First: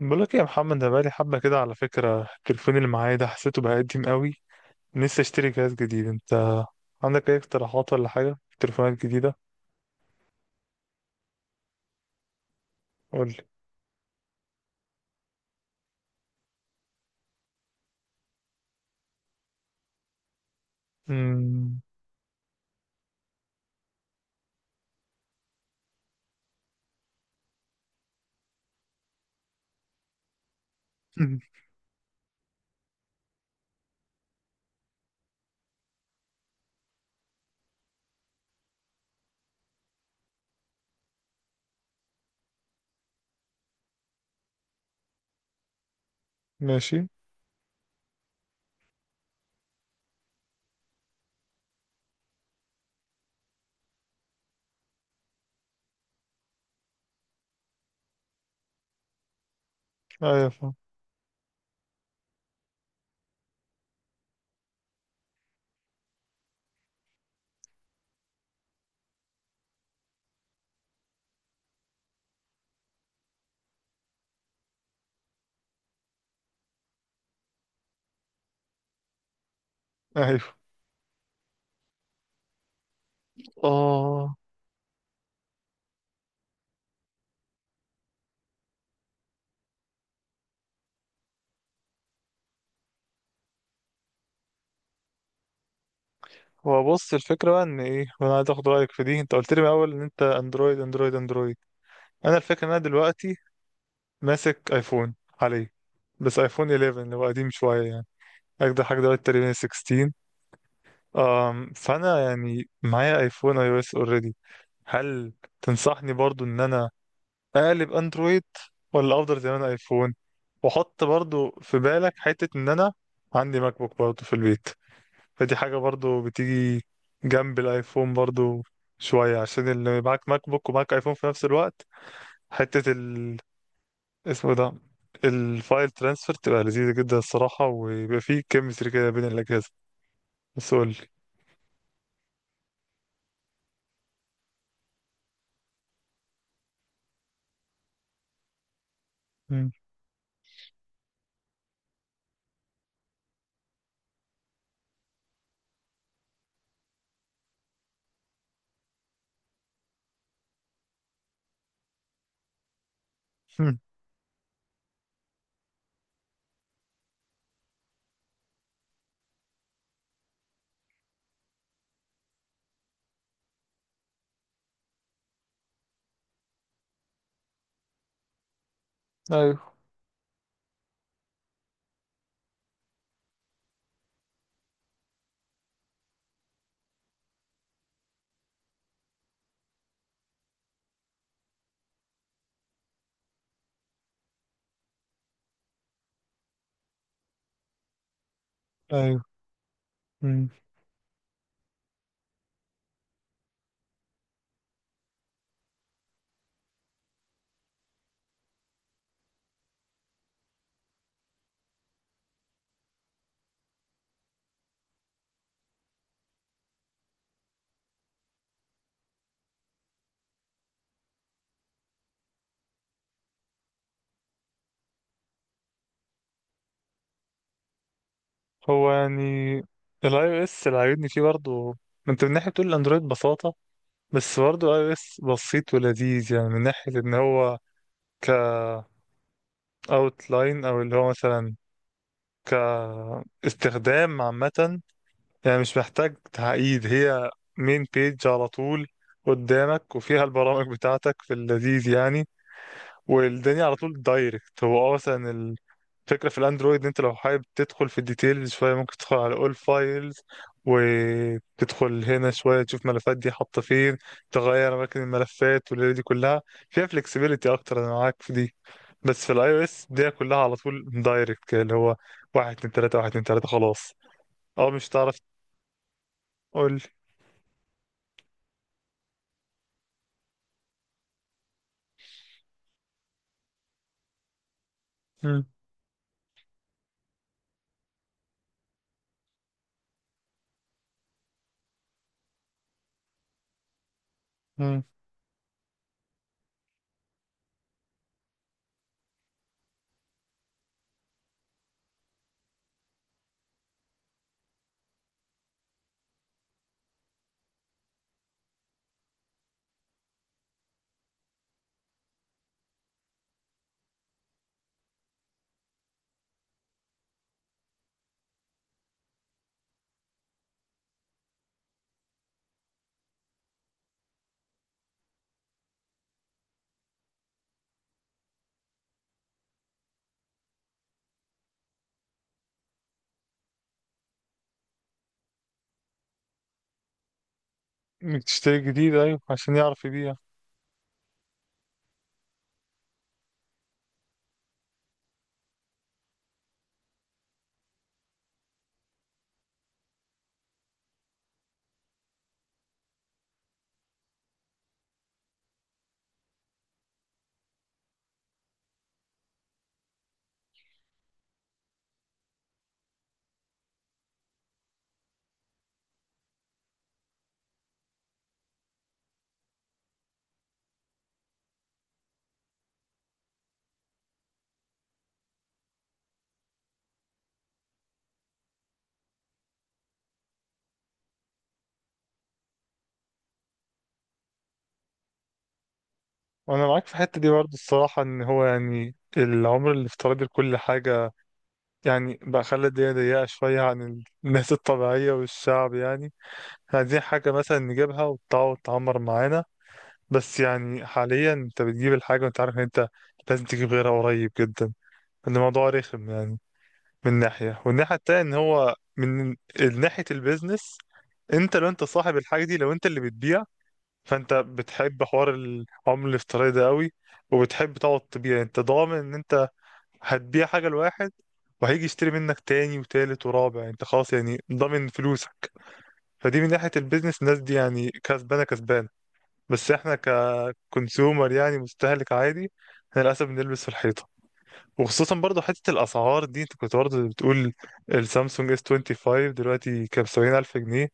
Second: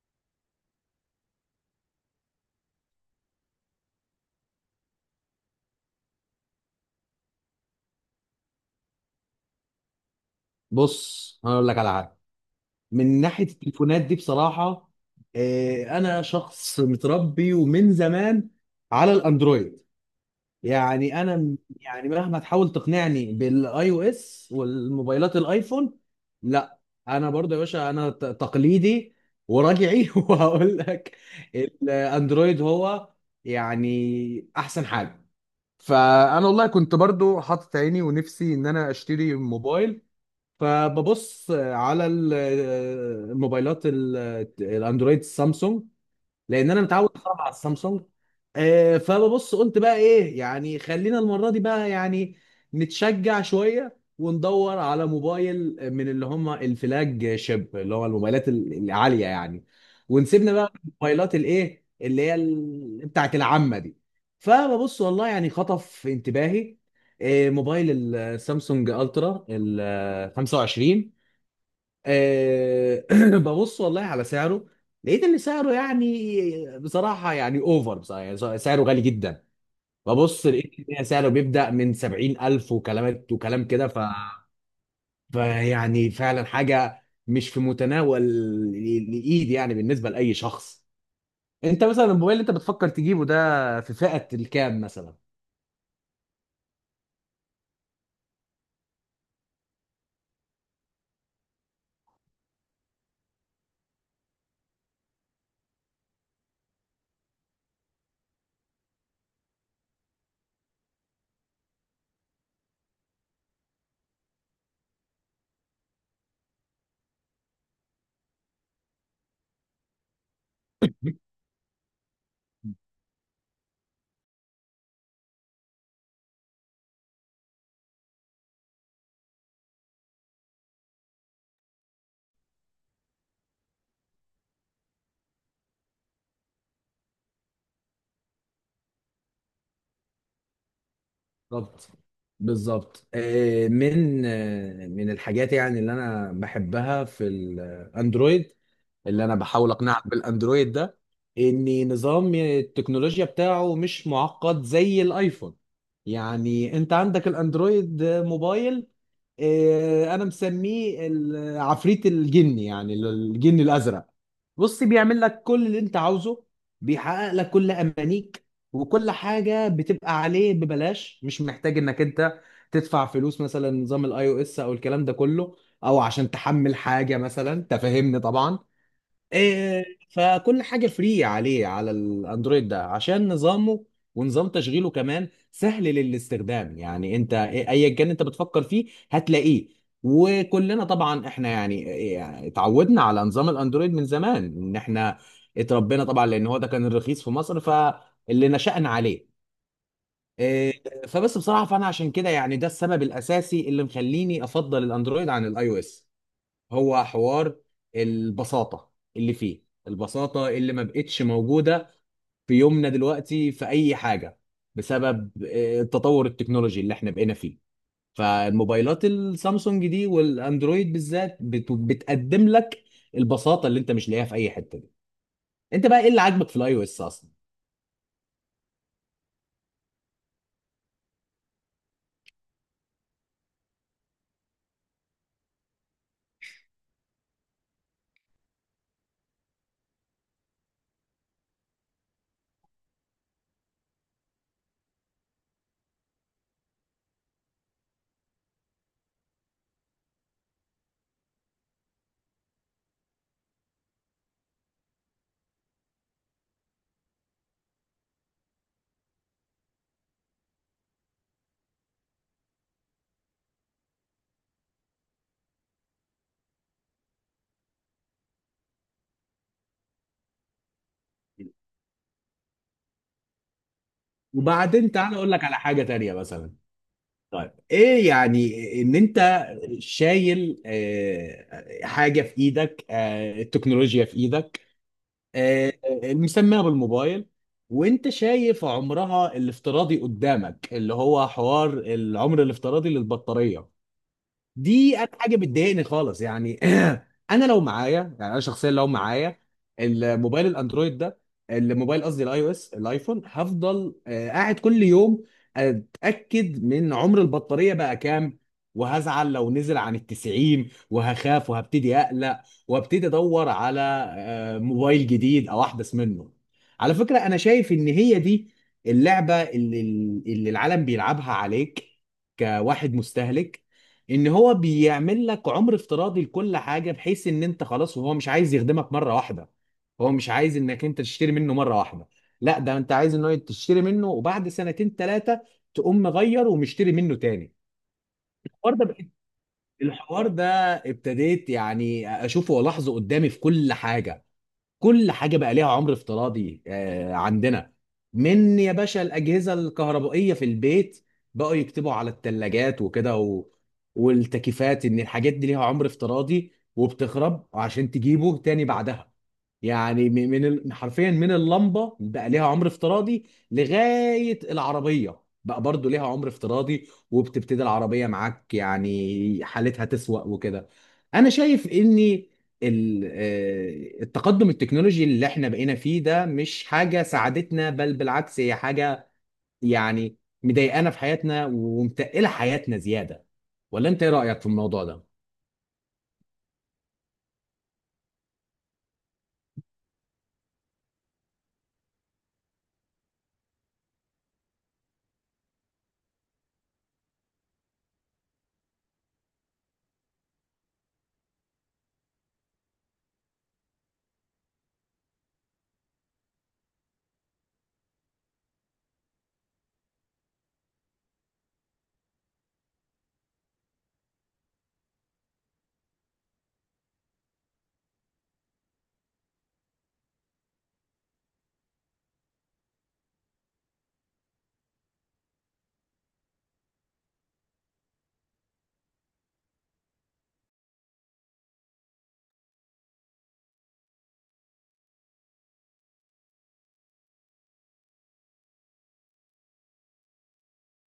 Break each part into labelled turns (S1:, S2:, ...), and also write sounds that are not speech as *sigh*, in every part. S1: بقولك إيه يا محمد، انا بقالي حبه كده على فكره. التليفون اللي معايا ده حسيته بقى قديم قوي. نفسي اشتري جهاز جديد. انت عندك اي اقتراحات ولا حاجه في تليفونات جديده؟
S2: بص انا اقول لك على حاجه من
S1: قولي.
S2: ناحيه التليفونات دي بصراحه. انا شخص متربي ومن زمان على الاندرويد. يعني
S1: امم.
S2: يعني مهما تحاول تقنعني بالاي او اس والموبايلات الايفون. لا، انا برضه يا باشا تقليدي وراجعي *laughs* وهقول لك
S1: *laughs*
S2: الاندرويد هو يعني احسن حاجه. فانا والله كنت برضه حاطط عيني ونفسي ان انا اشتري موبايل، فببص على الموبايلات الاندرويد سامسونج، لان انا
S1: ماشي.
S2: متعود صراحه على السامسونج. فببص قلت بقى ايه، يعني خلينا المره دي بقى، يعني نتشجع شويه وندور على موبايل من اللي هم الفلاج شيب، اللي هو الموبايلات العاليه يعني،
S1: ايوه
S2: ونسيبنا بقى
S1: فاهم.
S2: من الموبايلات الايه اللي هي بتاعت العامه دي. فببص والله يعني خطف انتباهي، موبايل السامسونج الترا ال 25. آه، *clears throat* ببص والله على سعره، لقيت ان سعره يعني بصراحه يعني اوفر، بصراحه يعني سعره غالي جدا. ببص
S1: ايوه
S2: لقيت ان سعره بيبدا من 70,000 وكلام كده. ف
S1: اه.
S2: فيعني فعلا حاجه مش في متناول الايد يعني بالنسبه لاي شخص. انت مثلا الموبايل اللي انت بتفكر تجيبه ده في فئه الكام مثلا؟
S1: هو بص، الفكره بقى ان ايه، وانا عايز اخد رايك في دي. انت قلت لي من الاول ان انت اندرويد اندرويد اندرويد. انا الفكره ان انا دلوقتي ماسك ايفون عليه، بس ايفون 11 اللي هو قديم شويه يعني. اجدع حاجه دلوقتي تقريبا 16. فانا يعني معايا ايفون اي او اس اوريدي. هل تنصحني برضو ان انا اقلب اندرويد، ولا افضل زي ما انا ايفون؟ واحط برضو في بالك حتة ان انا عندي ماك بوك برضو في البيت. فدي حاجة برضو بتيجي جنب الايفون برضو شوية، عشان اللي معاك ماك بوك ومعاك ايفون في نفس الوقت، حتة اسمه ده الفايل ترانسفير تبقى لذيذة جدا الصراحة، ويبقى فيه كيمستري كده بين الأجهزة. بس قولي.
S2: بالظبط بالظبط. من الحاجات يعني اللي انا بحبها في الاندرويد، اللي انا بحاول
S1: مم.
S2: اقنعك بالاندرويد ده، ان نظام التكنولوجيا بتاعه مش معقد زي الايفون. يعني انت عندك الاندرويد موبايل، انا مسميه عفريت الجن، يعني الجن
S1: مم.
S2: الازرق. بص بيعمل لك كل اللي انت عاوزه، بيحقق لك كل امانيك، وكل حاجه بتبقى عليه ببلاش. مش محتاج انك انت تدفع فلوس مثلا نظام الاي او اس او الكلام ده كله، او عشان تحمل حاجه مثلا، تفهمني طبعا.
S1: ايوه.
S2: فكل حاجه فري عليه على الاندرويد ده عشان نظامه ونظام تشغيله كمان سهل للاستخدام. يعني انت ايا كان انت بتفكر فيه هتلاقيه. وكلنا طبعا احنا يعني اتعودنا على نظام الاندرويد من زمان، ان احنا اتربينا طبعا لان هو ده كان الرخيص في مصر، فاللي نشأنا
S1: ايوه.
S2: عليه. فبس بصراحه فانا عشان كده، يعني ده السبب الاساسي اللي مخليني افضل الاندرويد عن الاي او اس. هو حوار البساطة، اللي فيه البساطة اللي ما بقتش موجودة في يومنا دلوقتي في أي حاجة، بسبب التطور التكنولوجي اللي احنا بقينا فيه. فالموبايلات السامسونج دي والأندرويد بالذات بتقدم لك البساطة اللي انت مش لاقيها في أي حتة دي. انت بقى ايه اللي عاجبك في الاي او اس اصلا؟
S1: هو يعني الاي او اس اللي عاجبني فيه برضه، ما انت من ناحيه بتقول الاندرويد ببساطه، بس برضه الاي او اس بسيط ولذيذ، يعني من ناحيه ان هو ك لاين، او اللي هو مثلا كاستخدام عامه. يعني مش محتاج تعقيد، هي مين بيج على طول قدامك وفيها البرامج بتاعتك في اللذيذ يعني، والدنيا على طول دايركت. هو اه مثلا، فكرة في الاندرويد ان انت لو حابب تدخل في الديتيلز شوية، ممكن تدخل على اول فايلز، وتدخل هنا شوية تشوف ملفات دي حاطة فين، تغير اماكن الملفات والليلة دي كلها، فيها فلكسبيليتي اكتر، انا معاك في دي. بس في الاي او اس دي كلها على طول دايركت كده، اللي هو واحد اتنين تلاتة واحد اتنين تلاتة خلاص. اه مش
S2: وبعدين تعالى
S1: هتعرف
S2: اقول لك على حاجة تانية مثلا.
S1: تقول.
S2: طيب ايه يعني، ان انت شايل آه، حاجة في ايدك آه، التكنولوجيا في ايدك،
S1: مم.
S2: آه، مسميها بالموبايل، وانت شايف عمرها الافتراضي قدامك، اللي هو حوار العمر الافتراضي للبطارية.
S1: مم.
S2: دي انا حاجه بتضايقني خالص. يعني *clears throat* انا لو معايا، يعني انا شخصيا لو معايا الموبايل الاندرويد ده، الموبايل قصدي الاي او اس الايفون، هفضل قاعد كل يوم اتاكد من عمر البطاريه بقى كام، وهزعل لو نزل عن 90، وهخاف وهبتدي اقلق وابتدي ادور على موبايل جديد او احدث منه. على فكره انا شايف ان هي دي اللعبه اللي العالم بيلعبها عليك كواحد مستهلك. ان هو بيعمل لك عمر افتراضي لكل حاجه، بحيث ان انت خلاص، وهو مش عايز يخدمك مره واحده، هو مش عايز انك انت تشتري منه مره واحده. لا، ده انت عايز ان هو تشتري منه وبعد سنتين 3 تقوم مغير ومشتري منه تاني.
S1: إنك تشتري
S2: الحوار ده
S1: جديد،
S2: بقيت-
S1: ايوه، عشان يعرف يبيع.
S2: الحوار ده ابتديت يعني اشوفه والاحظه قدامي في كل حاجه. كل حاجه بقى ليها عمر افتراضي. عندنا من يا باشا الاجهزه الكهربائيه في البيت، بقوا يكتبوا على الثلاجات وكده و... والتكييفات ان الحاجات دي ليها عمر افتراضي، وبتخرب عشان تجيبه تاني بعدها. يعني حرفيا من اللمبه بقى ليها عمر افتراضي، لغايه العربيه بقى برضو ليها عمر افتراضي، وبتبتدي العربيه معاك يعني حالتها تسوأ وكده. انا شايف ان التقدم التكنولوجي اللي احنا بقينا فيه ده مش حاجة ساعدتنا، بل بالعكس هي حاجة يعني مضايقانا في حياتنا ومتقلة حياتنا زيادة. ولا انت ايه رأيك في الموضوع ده؟
S1: وانا معاك في الحتة دي برضه الصراحة، ان هو يعني العمر الافتراضي لكل حاجة يعني بقى خلى الدنيا ضيقة شوية عن الناس الطبيعية والشعب يعني. احنا عايزين حاجة مثلا نجيبها وتقعد تعمر معانا، بس يعني حاليا انت بتجيب الحاجة وانت عارف ان انت لازم تجيب غيرها قريب جدا. الموضوع رخم يعني من ناحية، والناحية التانية ان هو من ناحية البيزنس. انت لو انت صاحب الحاجة دي، لو انت اللي بتبيع، فانت بتحب حوار العملة الافتراضي ده قوي، وبتحب تقعد تبيع. انت ضامن ان انت هتبيع حاجة لواحد، وهيجي يشتري منك تاني وتالت ورابع، انت خلاص يعني ضامن فلوسك. فدي من ناحية البيزنس الناس دي يعني كسبانة كسبانة. بس احنا ككونسيومر يعني مستهلك عادي، احنا للأسف بنلبس في الحيطة. وخصوصا برضه حتة الأسعار دي، انت كنت برضه بتقول السامسونج اس 25 دلوقتي كام، 70,000 جنيه.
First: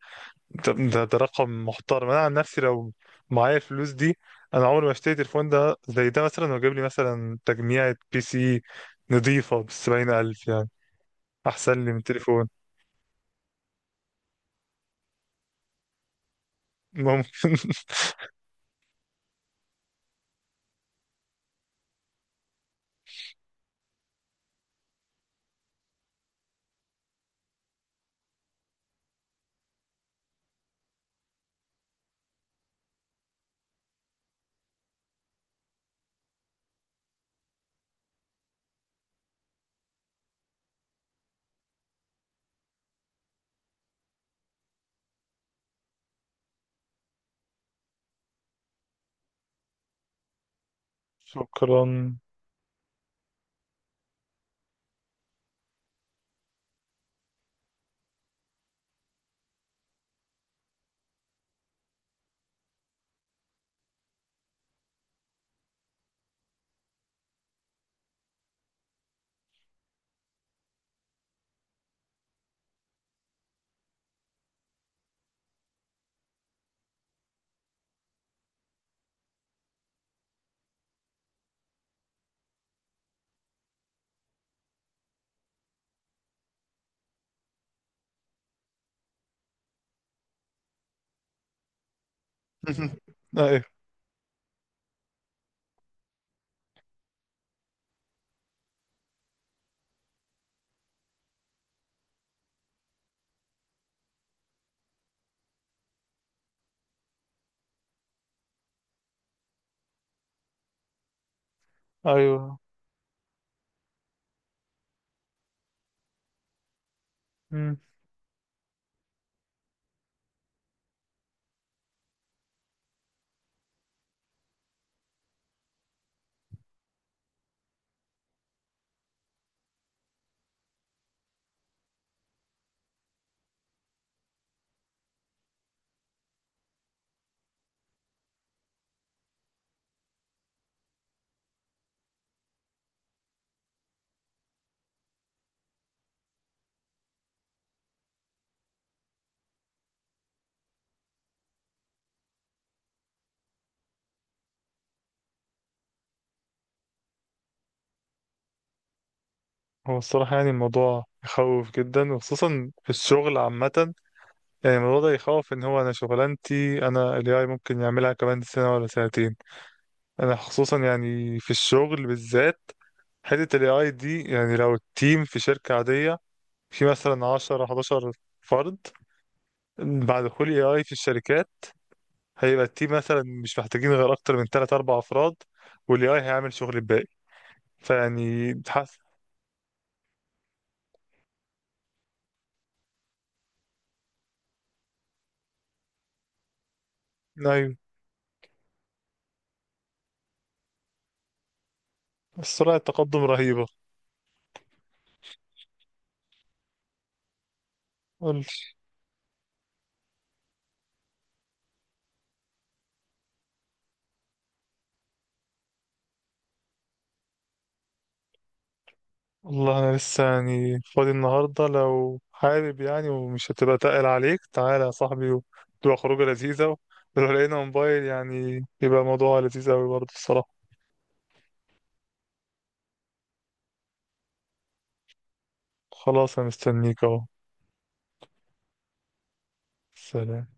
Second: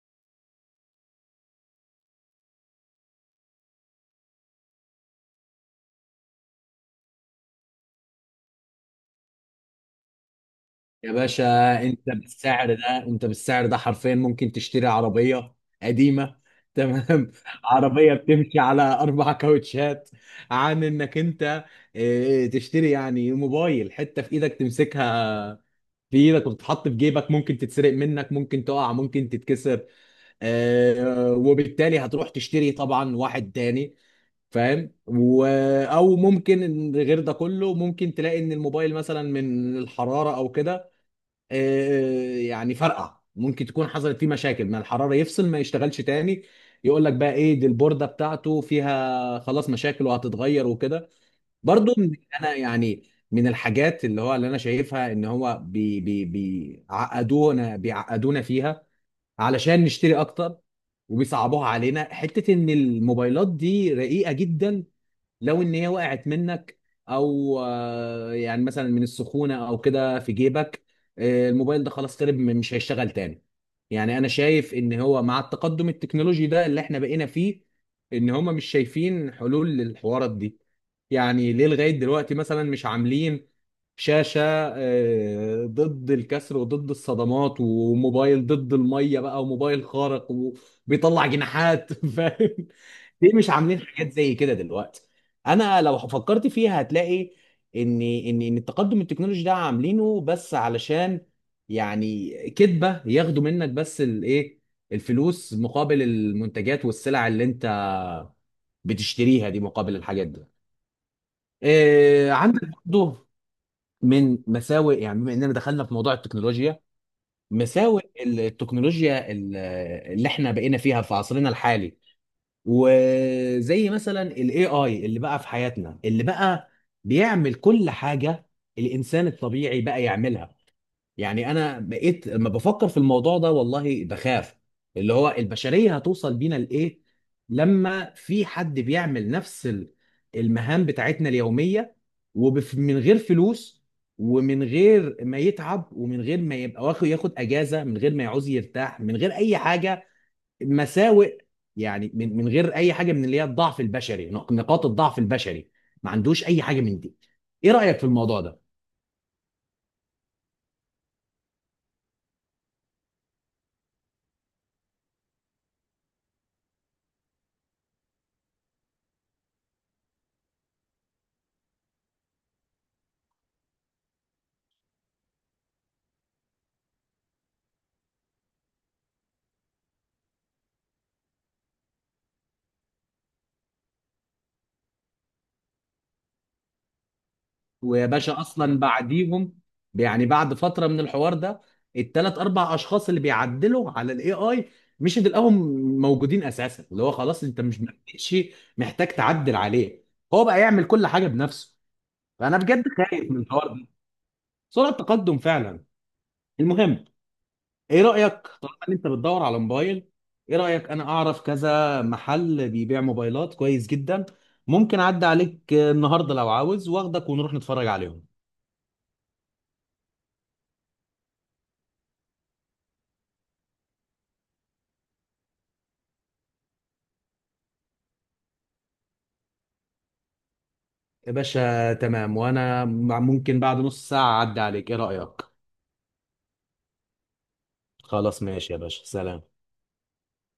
S1: طب ده رقم محترم. أنا عن نفسي لو معايا الفلوس دي، أنا عمري ما اشتري تليفون ده زي ده مثلا، وأجيب لي مثلا تجميعة بي سي نضيفة بالـ70,000 يعني.
S2: يا باشا،
S1: احسن لي من التليفون.
S2: انت بالسعر ده حرفيا ممكن تشتري عربية قديمة، تمام؟
S1: ممكن.
S2: *laughs*
S1: *laughs*
S2: عربية بتمشي على 4 كاوتشات، عن إنك أنت تشتري يعني موبايل، حتة في إيدك تمسكها بايدك وتتحط في جيبك، ممكن تتسرق منك، ممكن تقع، ممكن تتكسر، آه، وبالتالي هتروح تشتري طبعا واحد تاني. فاهم؟ و... او ممكن إن غير ده كله ممكن تلاقي ان الموبايل مثلا من الحرارة او كده، يعني فرقع. ممكن تكون حصلت فيه مشاكل ما الحرارة، يفصل، ما يشتغلش تاني، يقول لك بقى ايه، دي البوردة بتاعته فيها خلاص مشاكل وهتتغير وكده. برضو
S1: شكرا.
S2: انا يعني من الحاجات اللي هو اللي انا شايفها، ان هو بي بي بيعقدونا فيها علشان نشتري اكتر، وبيصعبوها علينا حتة ان الموبايلات دي رقيقة جدا. لو ان هي وقعت منك، او يعني مثلا من السخونه او كده في جيبك، الموبايل ده خلاص خرب، مش هيشتغل تاني. يعني انا شايف ان هو مع التقدم التكنولوجي ده اللي احنا بقينا فيه، ان هم مش شايفين حلول للحوارات دي. يعني ليه لغايه دلوقتي مثلا مش عاملين شاشه ضد الكسر وضد الصدمات، وموبايل ضد الميه بقى، وموبايل خارق وبيطلع جناحات *laughs* فاهم؟
S1: *laughs*
S2: ليه مش
S1: ايوه.
S2: عاملين حاجات زي كده دلوقتي؟ انا لو فكرت فيها هتلاقي ان التقدم التكنولوجي ده عاملينه بس علشان يعني كدبه، ياخدوا منك بس الايه، الفلوس مقابل المنتجات والسلع اللي انت بتشتريها دي، مقابل الحاجات دي. إيه
S1: ايوه.
S2: عندك؟ برضه من مساوئ، يعني بما اننا دخلنا في موضوع التكنولوجيا،
S1: مم.
S2: مساوئ التكنولوجيا اللي احنا بقينا فيها في عصرنا الحالي. وزي مثلا الاي اي اللي بقى في حياتنا، اللي بقى بيعمل كل حاجه الانسان الطبيعي بقى يعملها. يعني انا بقيت لما بفكر في الموضوع ده والله بخاف، اللي هو البشريه هتوصل بينا لايه، لما في حد بيعمل نفس المهام بتاعتنا اليوميه، ومن غير فلوس، ومن غير ما يتعب، ومن غير ما يبقى ياخد اجازه، من غير ما يعوز يرتاح، من غير اي حاجه. مساوئ. يعني من من غير اي حاجه من اللي هي الضعف البشري، نقاط الضعف البشري. ما عندوش اي حاجه من دي. ايه رايك في الموضوع ده؟
S1: هو الصراحة يعني الموضوع يخوف جدا، وخصوصا في الشغل عامة. يعني الموضوع ده يخوف ان هو انا شغلانتي انا ال AI ممكن يعملها كمان سنة ولا سنتين. انا خصوصا يعني في الشغل بالذات حتة ال AI دي، يعني لو التيم في شركة عادية في مثلا 10 11 فرد، بعد دخول AI في الشركات هيبقى التيم مثلا مش محتاجين غير اكتر من 3 4 افراد، والاي اي هيعمل شغل الباقي.
S2: ويا باشا
S1: فيعني
S2: اصلا
S1: تحس.
S2: بعديهم، يعني بعد فتره من الحوار ده، ال 3 4 اشخاص اللي بيعدلوا على الاي اي مش تلاقيهم موجودين اساسا. اللي هو خلاص انت
S1: ايوه.
S2: مش محتاج تعدل عليه، هو بقى يعمل كل حاجه بنفسه. فانا
S1: سرعة
S2: بجد
S1: التقدم
S2: خايف من
S1: رهيبة.
S2: الحوار ده. سرعه تقدم فعلا. المهم، ايه رأيك؟
S1: قول.
S2: طالما ان انت بتدور على موبايل، ايه رأيك انا اعرف كذا محل بيبيع موبايلات كويس جدا، ممكن اعدي عليك النهارده لو عاوز، واخدك ونروح نتفرج عليهم.
S1: والله انا لسه يعني فاضي النهارده، لو حابب يعني ومش هتبقى تقل عليك تعالى يا صاحبي وتبقى خروجه لذيذة. ولو لقينا موبايل يعني يبقى موضوع لذيذ قوي برضه الصراحة.
S2: يا باشا تمام، وانا ممكن بعد نص ساعة اعدي عليك، ايه رأيك؟
S1: خلاص انا مستنيك اهو.
S2: خلاص ماشي يا باشا، سلام.
S1: سلام.